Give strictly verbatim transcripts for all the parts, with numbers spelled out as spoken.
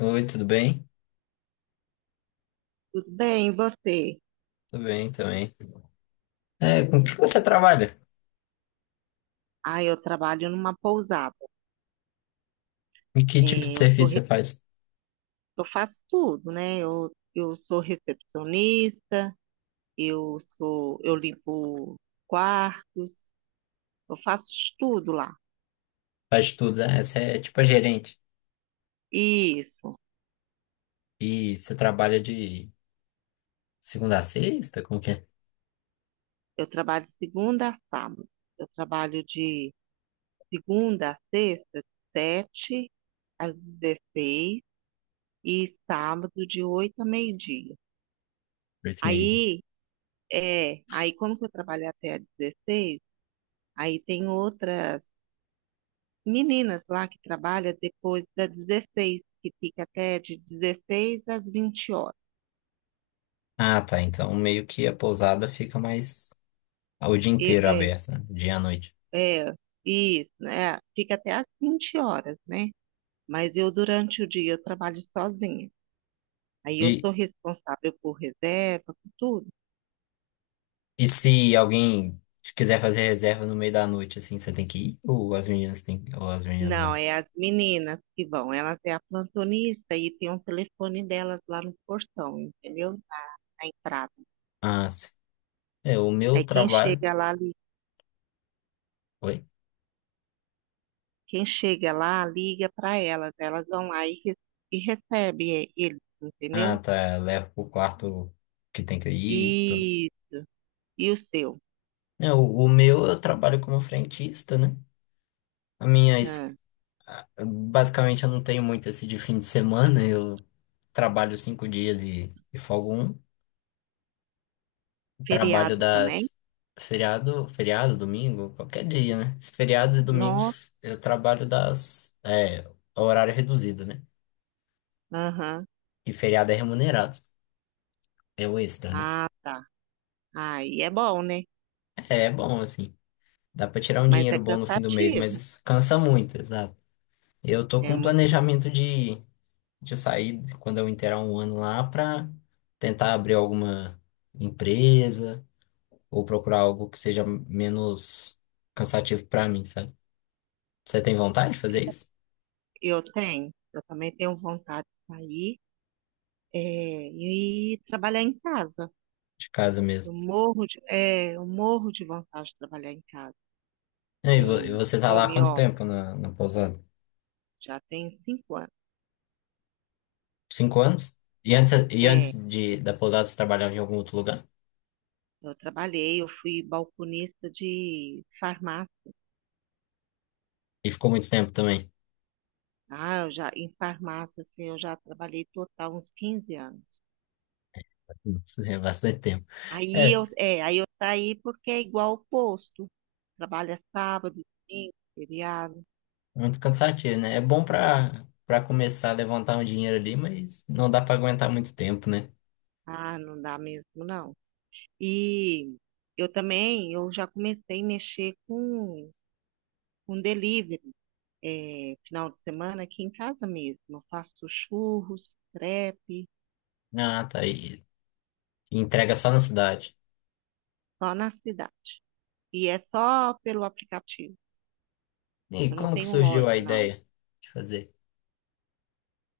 Oi, tudo bem? Tudo bem, e você? Tudo bem também. É, com que você trabalha? Ah, eu trabalho numa pousada. E que tipo É, de eu sou, serviço re- você faz? eu faço tudo, né? Eu, eu sou recepcionista, eu sou, eu limpo quartos, eu faço de tudo lá. Faz tudo, né? Você é tipo a gerente. Isso. E você trabalha de segunda a sexta? Como que é? Eu trabalho de segunda a sábado. Eu trabalho de segunda a sexta, de sete às dezesseis e sábado de oito a meio-dia. Oito e meio dia. Aí, é, aí como que eu trabalho até às dezesseis, aí tem outras meninas lá que trabalham depois das dezesseis que fica até de dezesseis às vinte horas. Ah, tá. Então meio que a pousada fica mais o dia E- inteiro é, aberta, né? Dia à noite. é, isso, né? Fica até às vinte horas, né? Mas eu, durante o dia, eu trabalho sozinha. Aí eu E, sou responsável por reserva, por tudo. e se alguém quiser fazer reserva no meio da noite, assim, você tem que ir? Ou as meninas têm, ou as meninas Não, vão? é as meninas que vão. Elas é a plantonista e tem um telefone delas lá no portão, entendeu? Na, na entrada. Ah, sim. É, o meu Aí quem trabalho. chega lá Oi? Quem chega lá liga para elas, elas vão lá e, re- e recebem eles, Ah, entendeu? tá. Levo pro quarto que tem que ir. E, e o seu? É, o, o meu eu trabalho como frentista, né? A minha, Ah, es- a- Basicamente eu não tenho muito esse de fim de semana, eu trabalho cinco dias e, e folgo um. Trabalho feriado também? das feriado, feriado, domingo, qualquer dia, né? Feriados e Nossa. domingos eu trabalho das, é, horário reduzido, né? Aham. E feriado é remunerado, é o extra, né? Ah, tá. Aí é bom, né? É, é bom, assim, dá pra tirar um Mas dinheiro é bom no fim do mês, cansativo. mas cansa muito, exato. Eu tô É com um muito. planejamento de de sair quando eu inteirar um ano lá para tentar abrir alguma empresa ou procurar algo que seja menos cansativo para mim, sabe? Você tem vontade de fazer isso? Eu tenho, eu também tenho vontade de sair, é, e trabalhar em casa. De casa Eu mesmo. morro de, é, eu morro de vontade de trabalhar em casa. E aí, vo- e Um você tá home lá há quanto office tempo na, na pousada? já tem cinco anos. Cinco anos? E antes, e É. antes de, da pousada você trabalhava em algum outro lugar? Eu trabalhei, eu fui balconista de farmácia. E ficou muito tempo também? Ah, eu já, em farmácia, assim, eu já trabalhei total uns quinze anos. Nossa, é bastante tempo. Aí É, eu, é, aí eu saí porque é igual o posto. Trabalha sábado, domingo, feriado. muito cansativo, né? É bom pra, pra começar a levantar um dinheiro ali, mas não dá pra aguentar muito tempo, né? Ah, não dá mesmo, não. E eu também, eu já comecei a mexer com, com delivery. É, final de semana aqui em casa mesmo. Eu faço churros, crepe, Ah, tá. E e entrega só na cidade. só na cidade. E é só pelo aplicativo. E Eu não como que tenho surgiu a loja, não. ideia de fazer?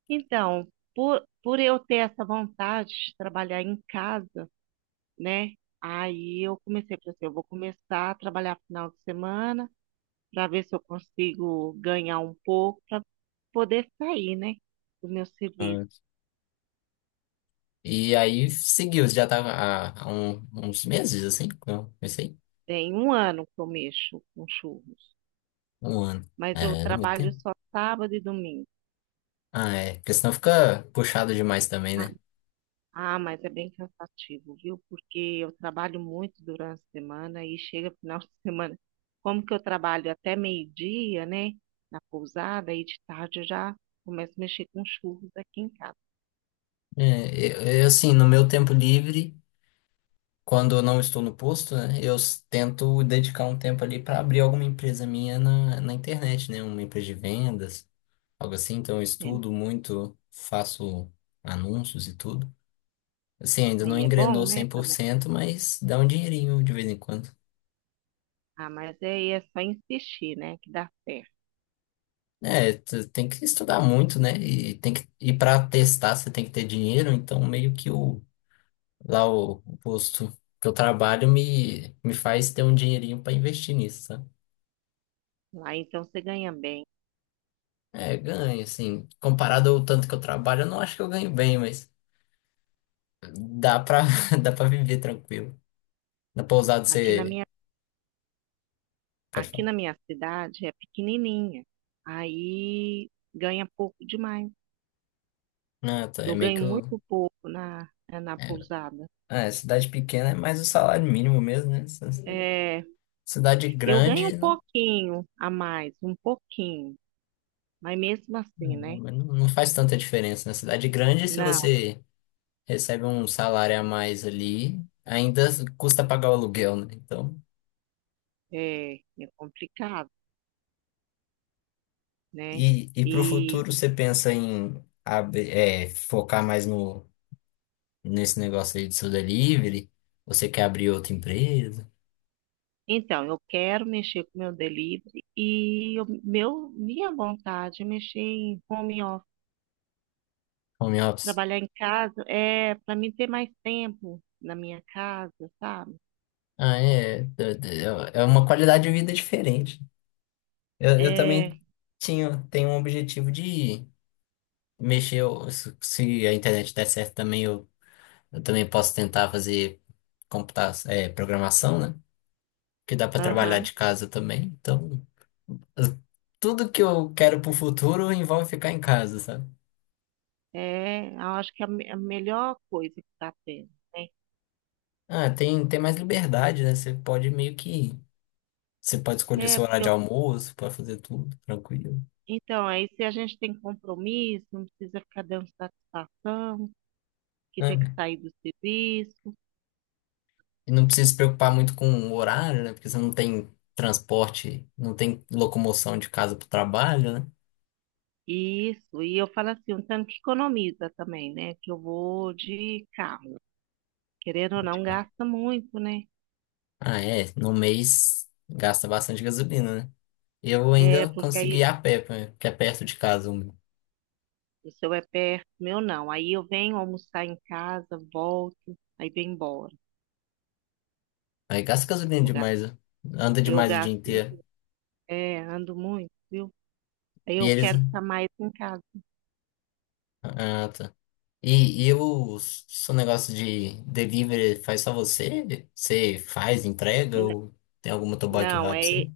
Então, por, por eu ter essa vontade de trabalhar em casa, né? Aí eu comecei, falei assim, eu vou começar a trabalhar final de semana para ver se eu consigo ganhar um pouco para poder sair, né? Do meu serviço. Ah, e aí seguiu, já tava há, há um- uns meses, assim, que eu comecei. Tem um ano que eu mexo com churros, Um ano. mas eu É, não é muito trabalho tempo. só sábado e domingo. Ah, é. Porque senão fica puxado demais também, Tá? né? Ah, mas é bem cansativo, viu? Porque eu trabalho muito durante a semana e chega final de semana. Como que eu trabalho até meio-dia, né? Na pousada, aí de tarde eu já começo a mexer com churros aqui em casa. É, eu, eu, assim, no meu tempo livre, quando eu não estou no posto, né? Eu s- tento dedicar um tempo ali para abrir alguma empresa minha na, na internet, né? Uma empresa de vendas, algo assim. Então eu Né? estudo muito, faço anúncios e tudo. Assim, ainda não Aí é bom, engrenou né? cem por Também. cento mas dá um dinheirinho de vez em quando. Ah, mas aí é só insistir, né? Que dá certo. É, tu tem que estudar muito, né? E tem que e para testar você tem que ter dinheiro, então meio que o lá o, o posto que eu trabalho me me faz ter um dinheirinho para investir nisso, sabe? Lá então você ganha bem. É, ganho, assim, comparado ao tanto que eu trabalho, eu não acho que eu ganho bem, mas dá pra dá para viver tranquilo. Na pousada Aqui na você minha, pode aqui falar. na minha cidade é pequenininha. Aí ganha pouco demais. Ah, tá, é Eu meio ganho que o muito pouco na, na é, pousada. ah, é, cidade pequena é mais o salário mínimo mesmo, né? É, Cidade eu ganho grande um não, pouquinho a mais, um pouquinho, mas mesmo assim, né? não, não faz tanta diferença, né? Cidade grande, se Não, você recebe um salário a mais ali, ainda custa pagar o aluguel, né? Então, é, é complicado, né? e, e para o E futuro você pensa em abrir- é, focar mais no, nesse negócio aí de seu delivery? Você quer abrir outra empresa? então, eu quero mexer com meu delivery e eu- meu, minha vontade é mexer em home office, Home office? trabalhar em casa, é para mim ter mais tempo na minha casa, sabe? Ah, é. d- É é uma qualidade de vida diferente. Eu, eu É, também tinha, tenho um objetivo de mexer, eu- se se a internet der certo também, eu Eu também posso tentar fazer computar, é, programação, né? Que dá para trabalhar de aham, casa também. Então, eu- tudo que eu quero pro futuro envolve ficar em casa, sabe? é, eu acho que é a, me- a melhor coisa que está tendo, né? Ah, tem, tem mais liberdade, né? Você pode meio que. Você pode escolher É, seu horário porque de eu almoço, pode fazer tudo, tranquilo. Então, aí se a gente tem compromisso, não precisa ficar dando satisfação, que tem que Né? sair do serviço, E não precisa se preocupar muito com o horário, né? Porque você não tem transporte, não tem locomoção de casa pro trabalho, né? isso. E eu falo assim, um tanto que economiza também, né? Que eu vou de carro. Querendo ou não, gasta muito, né? Ah, é. No mês gasta bastante gasolina, né? E eu É, ainda porque consegui aí ir a pé, pra- que é perto de casa. um. o seu é perto, o meu não. Aí eu venho almoçar em casa, volto, aí venho embora. Aí gasta gasolina Eu gasto, demais, né? Anda eu demais o dia gasto inteiro. muito, é, ando muito, viu? Aí E eu eles. quero ficar mais em casa. Ah, tá. E, e o seu negócio de delivery faz só você? Você faz, entrega N- ou tem algum motoboy que Não, vai pra você? é,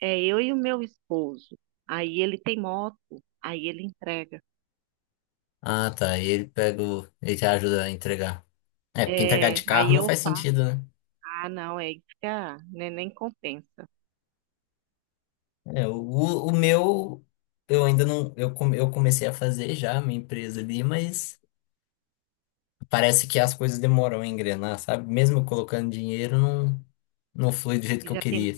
é eu e o meu esposo. Aí ele tem moto, aí ele entrega. Ah, tá. E ele pega o. Ele te ajuda a entregar. É, porque entregar de É, carro aí não eu faz falo, sentido, né? ah, não, é fica, né, nem compensa. É, o, o o meu, eu ainda não. Eu, come- eu comecei a fazer já a minha empresa ali, mas. Parece que as coisas demoram a engrenar, sabe? Mesmo eu colocando dinheiro, não, não flui do jeito E que eu já tem, queria.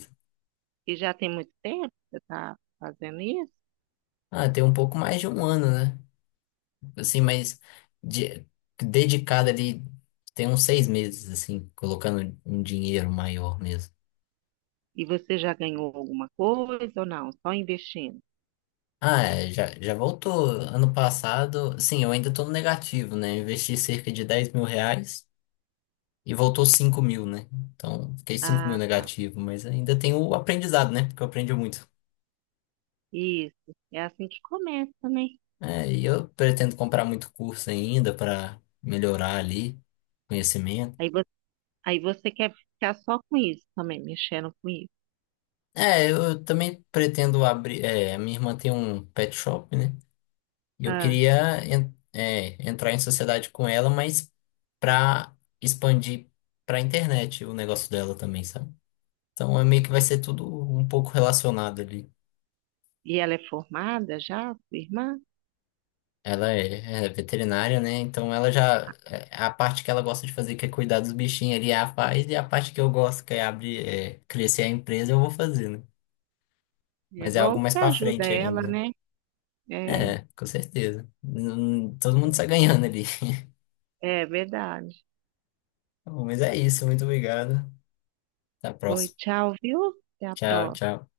e já tem muito tempo que você está fazendo isso? Ah, tem um pouco mais de um ano, né? Assim, mas de, dedicado ali, tem uns seis meses, assim, colocando um dinheiro maior mesmo. E você já ganhou alguma coisa ou não? Só investindo. Ah, é, já, já voltou. Ano passado, sim, eu ainda tô no negativo, né? Eu investi cerca de dez mil reais e voltou cinco mil, né? Então, fiquei cinco mil Ah, tá. negativo, mas ainda tem o aprendizado, né? Porque eu aprendi muito. Isso. É assim que começa, né? É, e eu pretendo comprar muito curso ainda para melhorar ali conhecimento. Aí você, aí você quer ficar só com isso também, mexendo com isso. É, eu também pretendo abrir. É, a minha irmã tem um pet shop, né? E eu Ah, queria en- é, entrar em sociedade com ela, mas para expandir para internet o negócio dela também, sabe? Então é meio que vai ser tudo um pouco relacionado ali. e ela é formada já, sua irmã? Ela é, é veterinária, né? Então ela já. é, A parte que ela gosta de fazer, que é cuidar dos bichinhos ali, ela faz, e a parte que eu gosto, que é abrir, é, crescer a empresa, eu vou fazer, né? É Mas é algo bom que mais você pra ajuda frente ela, ainda. né? É. É. É, com certeza. Hum, Todo mundo sai ganhando ali. É verdade. Bom, mas é isso, muito obrigado. Até a Oi, próxima. tchau, viu? Até a Tchau, próxima. tchau.